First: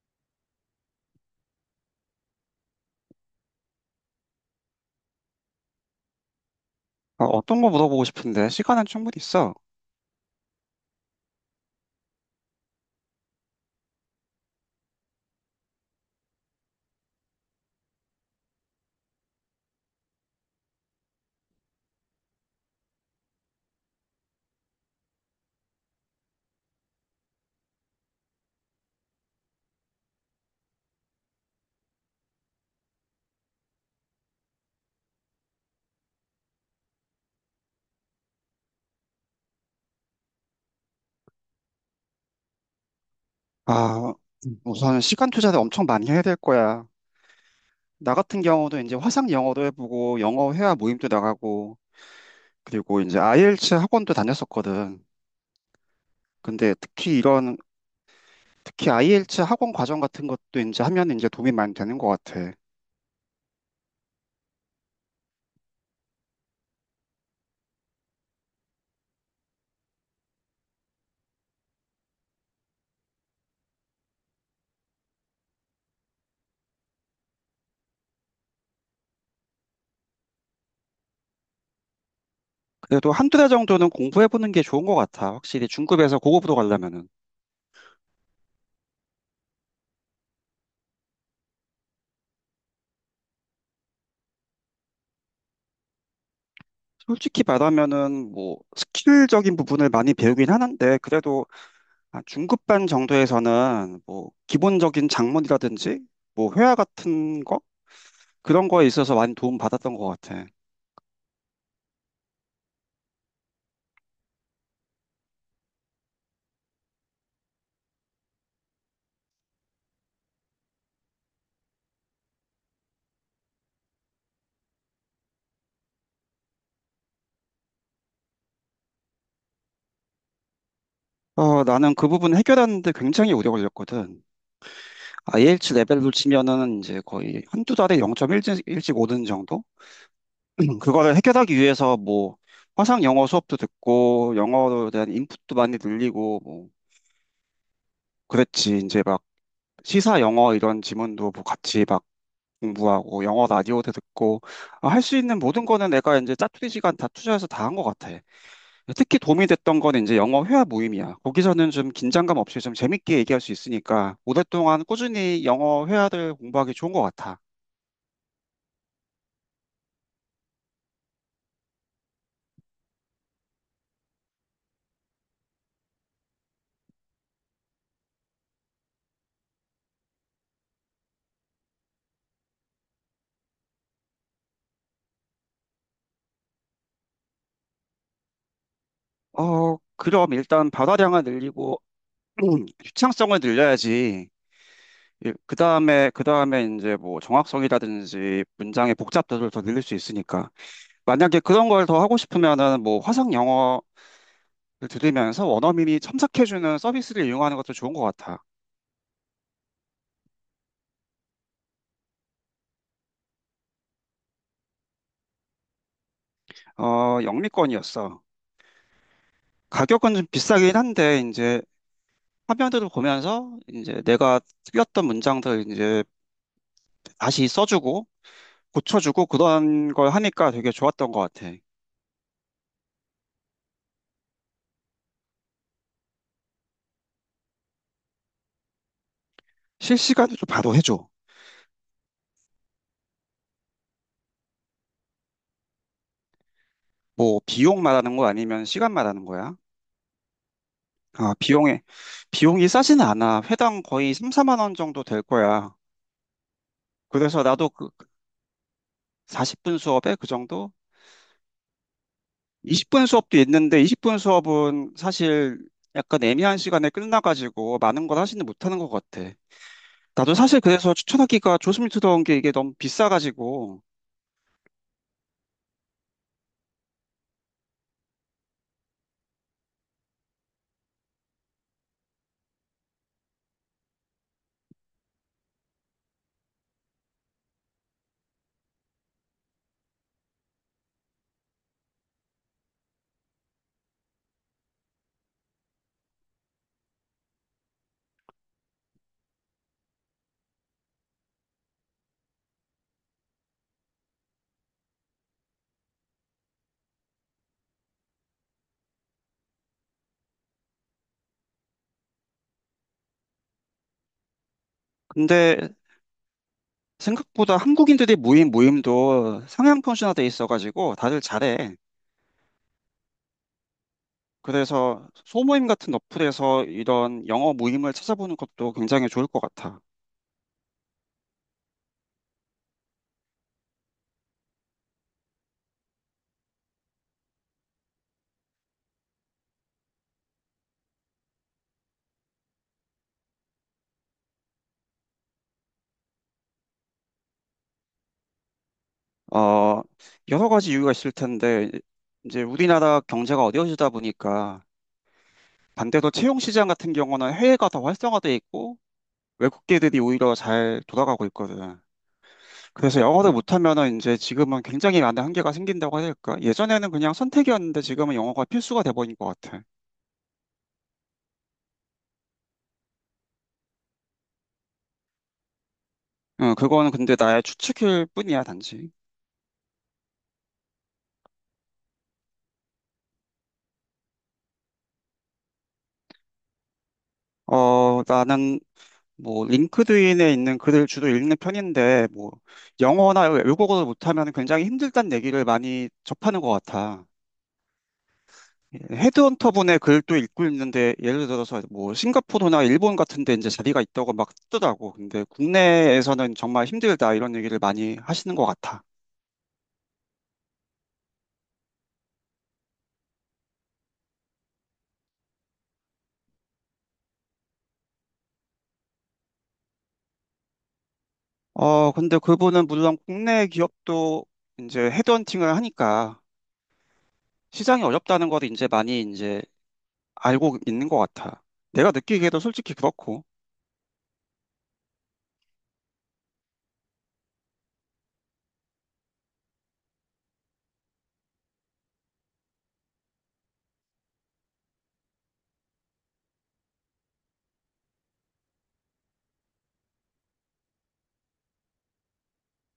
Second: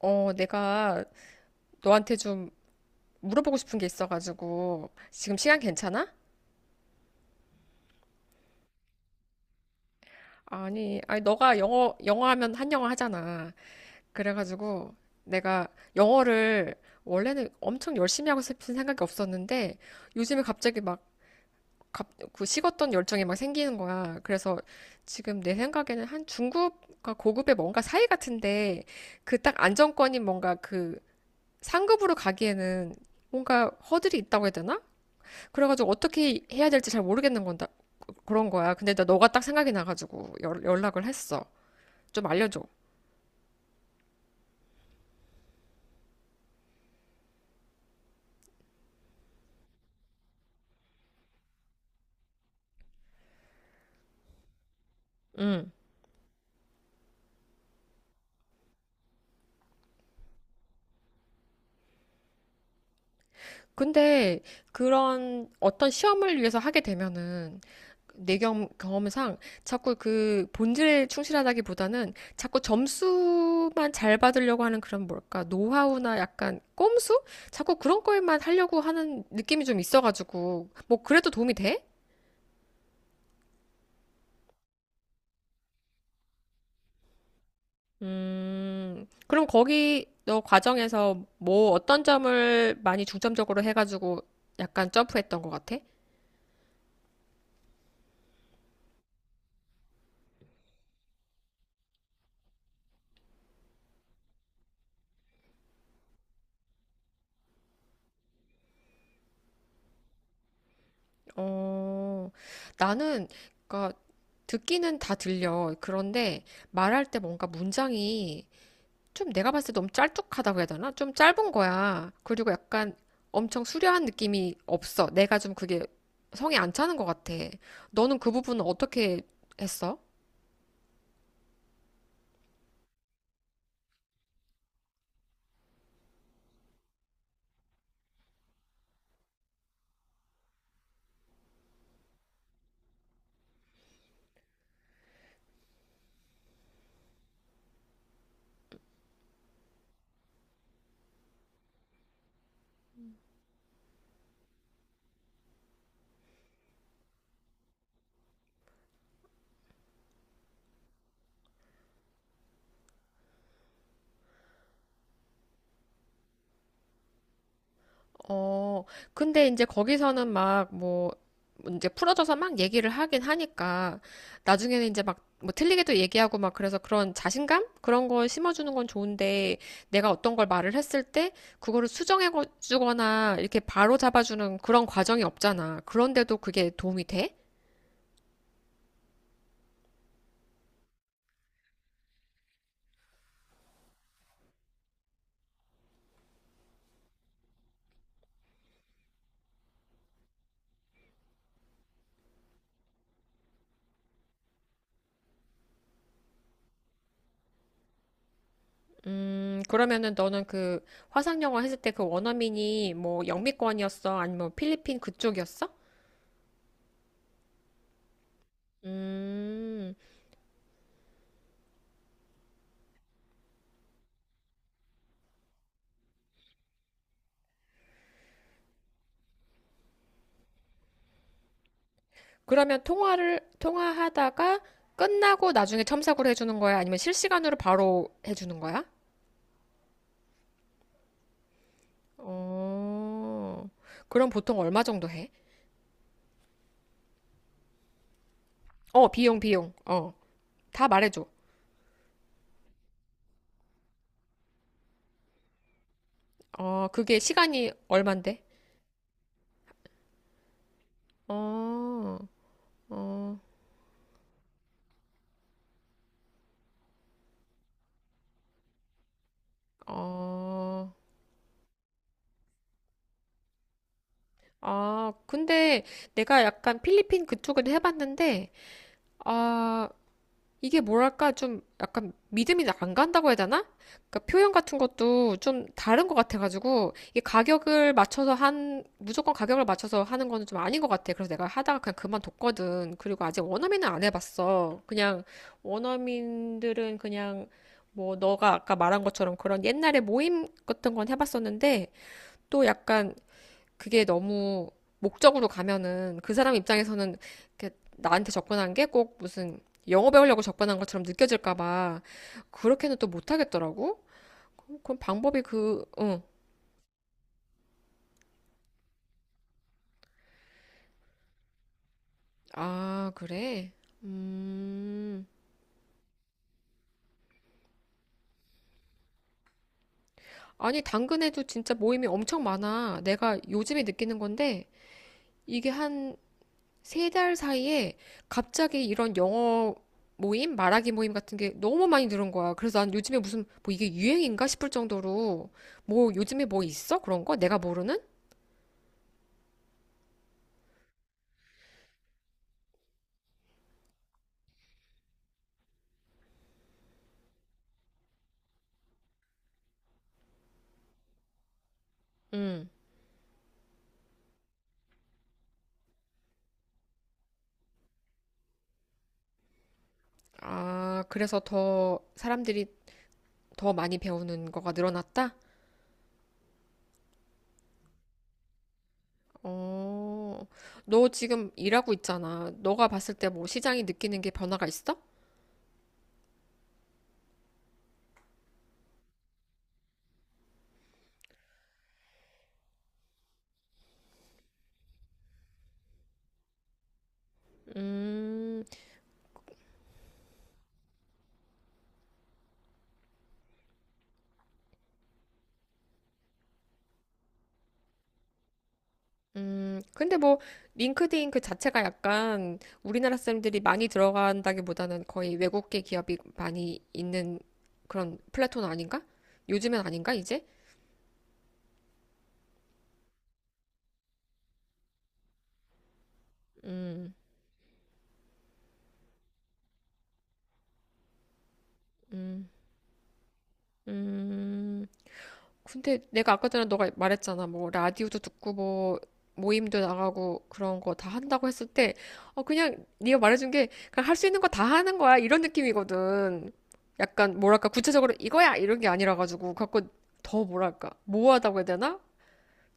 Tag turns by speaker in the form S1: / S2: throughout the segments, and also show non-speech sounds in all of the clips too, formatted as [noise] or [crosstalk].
S1: 어, 내가 너한테 좀 물어보고 싶은 게 있어가지고 지금 시간 괜찮아?
S2: 어, 어떤 거 물어보고 싶은데 시간은 충분히 있어.
S1: 아니, 아니 너가 영어 하면 한영어 하잖아. 그래가지고 내가 영어를 원래는 엄청 열심히 하고 싶은 생각이 없었는데 요즘에 갑자기 막 갑, 그 식었던 열정이 막 생기는 거야. 그래서 지금 내 생각에는 한 중급과 고급의 뭔가 사이 같은데 그 딱 안정권인 뭔가 그 상급으로 가기에는 뭔가 허들이 있다고 해야 되나? 그래가지고 어떻게 해야 될지 잘 모르겠는 건다 그런 거야. 근데 나 너가 딱 생각이 나가지고 연락을 했어. 좀 알려줘.
S2: 아, 우선 시간 투자를 엄청 많이 해야 될 거야. 나 같은 경우도 이제 화상 영어도 해보고 영어 회화 모임도 나가고 그리고 이제 IELTS 학원도 다녔었거든.
S1: 응.
S2: 근데 특히 IELTS 학원 과정 같은 것도 이제 하면 이제 도움이 많이 되는 것 같아.
S1: 근데 그런 어떤 시험을 위해서 하게 되면은 내 경험상 자꾸 그 본질에 충실하다기보다는 자꾸 점수만 잘 받으려고 하는 그런 뭘까 노하우나 약간 꼼수? 자꾸 그런 거에만 하려고 하는 느낌이 좀 있어가지고 뭐 그래도 도움이 돼?
S2: 그래도 한 두 달 정도는 공부해보는 게 좋은 것 같아. 확실히 중급에서 고급으로 가려면은.
S1: 그럼 거기 너 과정에서 뭐 어떤 점을 많이 중점적으로 해가지고 약간 점프했던 것 같아?
S2: 솔직히 말하면은 뭐 스킬적인 부분을 많이 배우긴 하는데 그래도 아, 중급반 정도에서는 뭐 기본적인 작문이라든지 뭐 회화 같은 거 그런 거에 있어서 많이 도움 받았던 것 같아.
S1: 어, 나는 그니까 듣기는 다 들려. 그런데 말할 때 뭔가 문장이 좀 내가 봤을 때 너무 짤뚝하다고 해야 되나? 좀 짧은 거야. 그리고 약간 엄청 수려한 느낌이 없어. 내가 좀 그게 성에 안 차는 것 같아. 너는 그 부분은 어떻게 했어?
S2: 어, 나는 그 부분 해결하는데 굉장히 오래 걸렸거든. IH 레벨로 치면은 이제 거의 한두 달에 0.1씩 오는 정도? [clears throat] 그거를 해결하기 위해서 뭐 화상 영어 수업도 듣고 영어에 대한 인풋도 많이 늘리고 뭐 그랬지. 이제 막 시사 영어 이런 지문도 뭐 같이 막 공부하고 영어 라디오도 듣고 아, 할수 있는 모든 거는 내가 이제 짜투리 시간 다 투자해서 다 한 것 같아. 특히 도움이 됐던 건 이제 영어 회화 모임이야. 거기서는 좀 긴장감 없이 좀 재밌게 얘기할 수 있으니까 오랫동안 꾸준히 영어 회화를 공부하기 좋은 것 같아.
S1: 어, 근데 이제 거기서는 막 뭐, 이제 풀어져서 막 얘기를 하긴 하니까, 나중에는 이제 막, 뭐 틀리게도 얘기하고 막 그래서 그런 자신감? 그런 걸 심어주는 건 좋은데, 내가 어떤 걸 말을 했을 때, 그거를 수정해주거나, 이렇게 바로 잡아주는 그런 과정이 없잖아. 그런데도 그게 도움이 돼?
S2: 어, 그럼 일단 발화량을 늘리고 [clears throat] 유창성을 늘려야지. 그 다음에 이제 뭐 정확성이라든지 문장의 복잡도를 더 늘릴 수 있으니까 만약에 그런 걸 더 하고 싶으면은 뭐 화상 영어 들으면서 원어민이 첨삭해주는 서비스를 이용하는 것도 좋은 것 같아.
S1: 그러면은 너는 그 화상영어 했을 때 그 원어민이 뭐 영미권이었어? 아니면 필리핀 그쪽이었어?
S2: 어, 영미권이었어.
S1: 음.
S2: 가격은 좀 비싸긴 한데, 이제 화면들을 보면서 이제 내가 틀렸던 문장들 이제 다시 써주고 고쳐주고 그런 걸 하니까 되게 좋았던 것 같아.
S1: 그러면 통화하다가 끝나고 나중에 첨삭으로 해주는 거야? 아니면 실시간으로 바로 해주는 거야?
S2: 실시간으로 바로 해줘.
S1: 어, 그럼 보통 얼마 정도 해?
S2: 뭐 비용 말하는 거 아니면 시간
S1: 어,
S2: 말하는
S1: 비용,
S2: 거야?
S1: 비용. 어, 다 말해줘.
S2: 아, 비용이 싸진 않아. 회당 거의 3, 4만 원 정도 될 거야.
S1: 어, 그게
S2: 그래서 나도
S1: 시간이
S2: 그
S1: 얼만데?
S2: 40분 수업에 그 정도?
S1: 어,
S2: 20분 수업도
S1: 어,
S2: 있는데 20분 수업은 사실 약간 애매한 시간에 끝나가지고 많은 걸 하지는 못하는 것 같아. 나도 사실
S1: 어.
S2: 그래서 추천하기가 조스미트다운 게 이게 너무 비싸가지고.
S1: 아, 근데 내가 약간 필리핀 그쪽에도 해봤는데, 아, 이게 뭐랄까 좀 약간 믿음이 안 간다고 해야 되나? 그러니까 표현 같은 것도 좀 다른 것 같아가지고 이게 가격을 맞춰서 한 무조건 가격을 맞춰서 하는 거는 좀 아닌 것 같아. 그래서 내가 하다가 그냥 그만뒀거든. 그리고 아직 원어민은 안 해봤어. 그냥 원어민들은 그냥 뭐 너가 아까 말한 것처럼 그런 옛날에 모임 같은 건 해봤었는데 또 약간 그게 너무 목적으로 가면은 그 사람 입장에서는 이렇게 나한테 접근한 게 꼭 무슨 영어 배우려고 접근한 것처럼 느껴질까 봐 그렇게는 또 못하겠더라고. 그럼 방법이
S2: 근데
S1: 그, 응.
S2: 생각보다 한국인들이 모임도 상향 편준화돼 있어가지고 다들 잘해.
S1: 아, 그래?
S2: 그래서
S1: 음.
S2: 소모임 같은 어플에서 이런 영어 모임을 찾아보는 것도 굉장히 좋을 것 같아.
S1: 아니, 당근에도 진짜 모임이 엄청 많아. 내가 요즘에 느끼는 건데 이게 한 3달 사이에 갑자기 이런 영어 모임, 말하기 모임 같은 게 너무 많이 늘은 거야. 그래서 난 요즘에 무슨 뭐 이게 유행인가 싶을 정도로 뭐 요즘에 뭐 있어? 그런 거? 내가 모르는?
S2: 어, 여러 가지 이유가 있을 텐데 이제 우리나라 경제가 어려워지다 보니까 반대로 채용 시장 같은 경우는 해외가 더 활성화돼 있고 외국계들이 오히려 잘 돌아가고 있거든.
S1: 음.
S2: 그래서 영어를 못하면은 이제 지금은 굉장히 많은 한계가 생긴다고 해야 될까? 예전에는 그냥 선택이었는데 지금은 영어가 필수가 돼버린 것 같아.
S1: 아, 그래서 더 사람들이 더 많이 배우는 거가 늘어났다?
S2: 응, 그거는 근데 나의 추측일 뿐이야, 단지.
S1: 어, 너 지금 일하고 있잖아. 너가 봤을 때 뭐 시장이 느끼는 게 변화가 있어?
S2: 어, 나는 뭐 링크드인에 있는 글을 주로 읽는 편인데 뭐 영어나 외국어를 못하면 굉장히 힘들다는 얘기를 많이 접하는 것 같아.
S1: 음,
S2: 헤드헌터 분의 글도 읽고 있는데 예를 들어서 뭐 싱가포르나 일본 같은 데 이제 자리가 있다고 막 뜨더라고. 근데 국내에서는 정말 힘들다 이런 얘기를 많이 하시는 것 같아.
S1: 근데 뭐 링크드인 그 자체가 약간 우리나라 사람들이 많이 들어간다기보다는 거의 외국계 기업이 많이 있는 그런 플랫폼 아닌가? 요즘엔 아닌가 이제?
S2: 어, 근데 그분은 물론 국내 기업도 이제 헤드헌팅을 하니까
S1: 음,
S2: 시장이 어렵다는 거를 이제 많이 이제 알고 있는 것 같아. 내가 느끼기에도
S1: 음,
S2: 솔직히 그렇고.
S1: 음. 근데 내가 아까 전에 너가 말했잖아. 뭐 라디오도 듣고 뭐 모임도 나가고 그런 거 다 한다고 했을 때 그냥 네가 말해준 게 그냥 할 수 있는 거 다 하는 거야 이런 느낌이거든. 약간 뭐랄까 구체적으로 이거야 이런 게 아니라 가지고 갖고 더 뭐랄까 모호하다고 해야 되나?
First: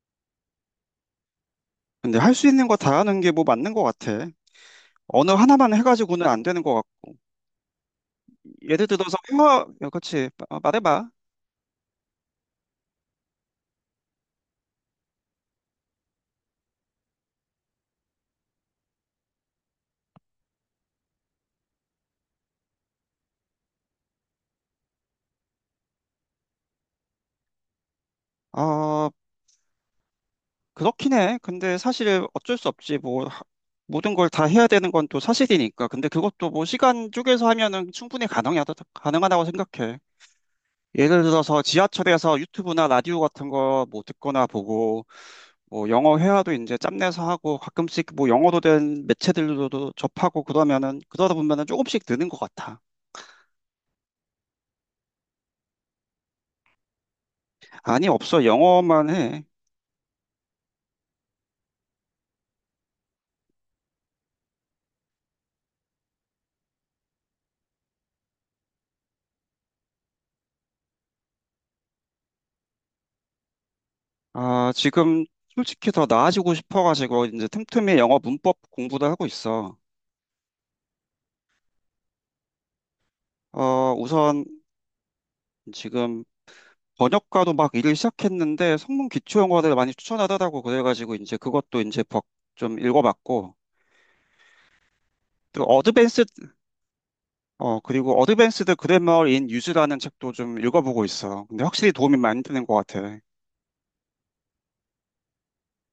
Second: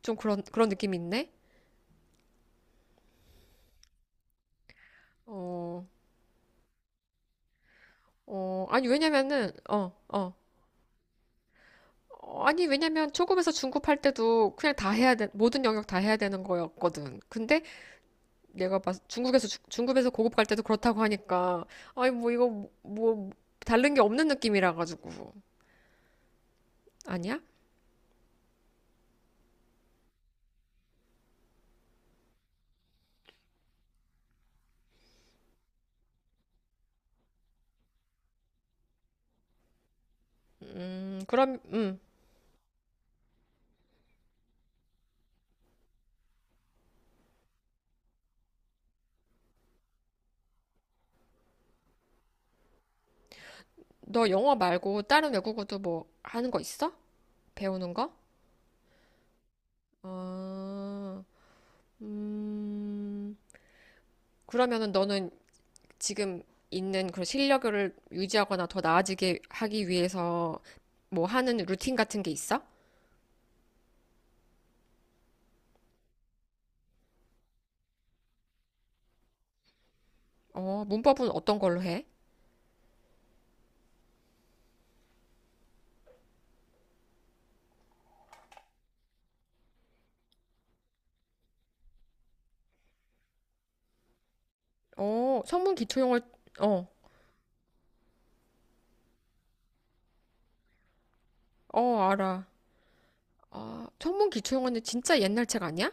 S1: 좀 그런 느낌이 있네?
S2: 근데 할 수 있는 거 다 하는 게 뭐 맞는 것 같아. 언어 하나만
S1: 어,
S2: 해가지고는 안 되는 것 같고.
S1: 어, 아니,
S2: 예를 들어서
S1: 왜냐면은,
S2: 회화,
S1: 어,
S2: 그렇지.
S1: 어.
S2: 말해봐.
S1: 어, 아니, 왜냐면 초급에서 중급할 때도 그냥 다 해야 돼, 모든 영역 다 해야 되는 거였거든. 근데 내가 봤, 중국에서, 주- 중급에서 고급 갈 때도 그렇다고 하니까, 아니, 뭐, 이거, 뭐 다른 게 없는 느낌이라 가지고. 아니야?
S2: 어, 그렇긴 해. 근데 사실 어쩔 수 없지. 뭐, 모든 걸 다 해야 되는 건 또 사실이니까. 근데 그것도 뭐 시간 쪼개서 하면은 충분히 가능하다고 생각해. 예를
S1: 그럼,
S2: 들어서 지하철에서 유튜브나 라디오 같은 거 뭐 듣거나 보고, 뭐 영어 회화도 이제 짬내서 하고, 가끔씩 뭐 영어로 된 매체들로도 접하고 그러면은, 그러다 보면은 조금씩 느는 것 같아.
S1: 너 영어 말고 다른 외국어도 뭐 하는 거 있어? 배우는
S2: 아니,
S1: 거?
S2: 없어. 영어만 해.
S1: 어, 음, 그러면은 너는 지금 있는 그런 실력을 유지하거나 더 나아지게 하기 위해서 뭐 하는 루틴 같은 게 있어?
S2: 아, 지금 솔직히 더 나아지고 싶어가지고, 이제 틈틈이 영어 문법 공부도 하고 있어.
S1: 어, 문법은 어떤 걸로 해?
S2: 어, 우선 지금 번역가도 막 일을 시작했는데 성문 기초 영어를 많이 추천하더라고. 그래가지고 이제 그것도 이제 좀 읽어봤고
S1: 어,
S2: 또
S1: 천문 기초용어,
S2: 어드밴스
S1: 어,
S2: 어 그리고 어드밴스드 그래머 인 유즈라는 책도 좀 읽어보고 있어. 근데 확실히
S1: 어,
S2: 도움이 많이
S1: 알아.
S2: 되는 것 같아.
S1: 아, 천문 기초용어는 진짜 옛날 책 아니야?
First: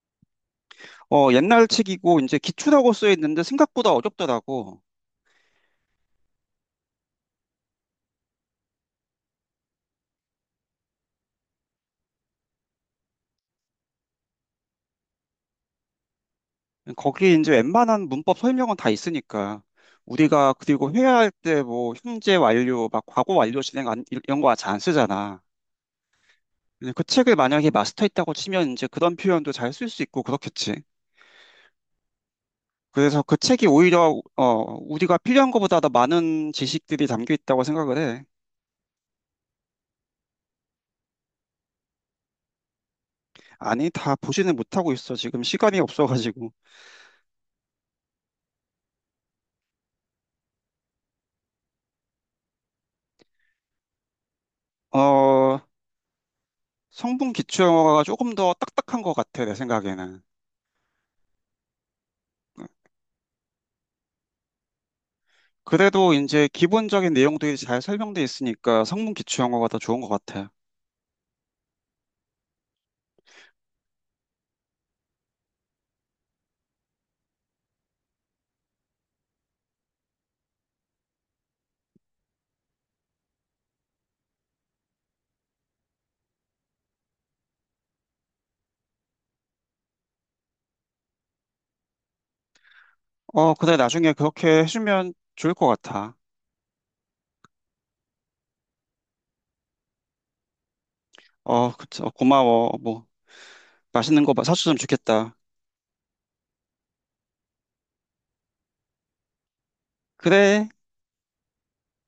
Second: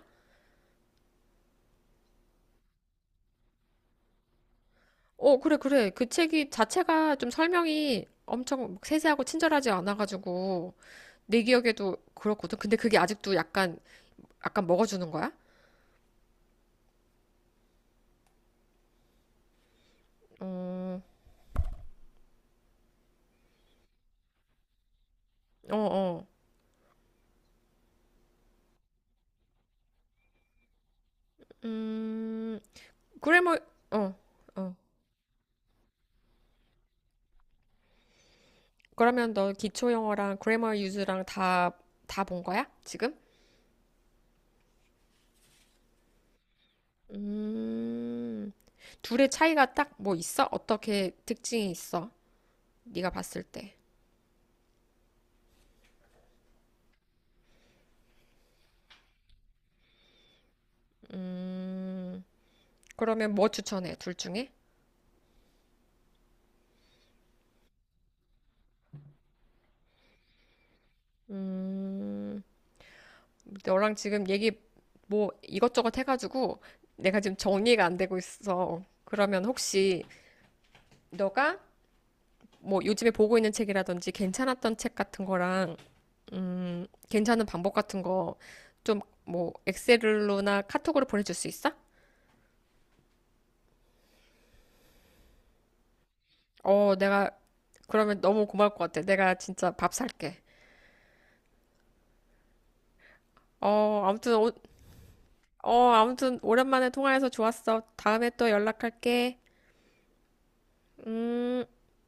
S2: 어, 옛날 책이고 이제 기초라고 쓰여 있는데 생각보다 어렵더라고.
S1: 어, 그래, 그래. 그 책이 자체가 좀 설명이 엄청 세세하고 친절하지 않아가지고 내 기억에도 그렇거든. 근데 그게 아직도 약간 먹어주는 거야?
S2: 거기 이제 웬만한 문법 설명은 다 있으니까, 우리가 그리고 회화할 때 뭐 현재 완료 막 과거 완료 진행 안, 이런 거 잘 안 쓰잖아.
S1: 어, 어.
S2: 그냥 그 책을 만약에 마스터했다고 치면 이제 그런 표현도 잘 쓸 수 있고 그렇겠지.
S1: 음,
S2: 그래서 그
S1: 그래, 뭐,
S2: 책이
S1: 어,
S2: 오히려
S1: 어.
S2: 우리가 필요한 것보다 더 많은 지식들이 담겨 있다고 생각을 해.
S1: 그러면 너 기초 영어랑 그래머 유즈랑 다 본 거야? 지금?
S2: 아니, 다 보지는 못하고 있어. 지금 시간이 없어가지고.
S1: 음, 둘의 차이가 딱 뭐 있어? 어떻게 특징이 있어? 네가 봤을 때.
S2: 어, 성분 기초 영어가 조금 더 딱딱한 것 같아, 내 생각에는.
S1: 음, 그러면 뭐 추천해? 둘 중에?
S2: 그래도 이제 기본적인 내용들이 잘 설명돼 있으니까 성분 기초 영어가 더 좋은 것 같아.
S1: 음, 너랑 지금 얘기 뭐 이것저것 해가지고 내가 지금 정리가 안 되고 있어. 그러면 혹시 너가 뭐 요즘에 보고 있는 책이라든지 괜찮았던 책 같은 거랑 괜찮은 방법 같은 거 좀 뭐 엑셀로나 카톡으로 보내줄 수 있어?
S2: 어, 그래, 나중에 그렇게 해주면 좋을 것 같아.
S1: 어, 내가 그러면 너무 고마울 것 같아. 내가 진짜 밥 살게.
S2: 어, 그쵸. 고마워. 뭐,
S1: 어,
S2: 맛있는
S1: 아무튼
S2: 거 사주면 좋겠다.
S1: 어, 아무튼 오랜만에 통화해서 좋았어. 다음에 또 연락할게.
S2: 그래.
S1: 음.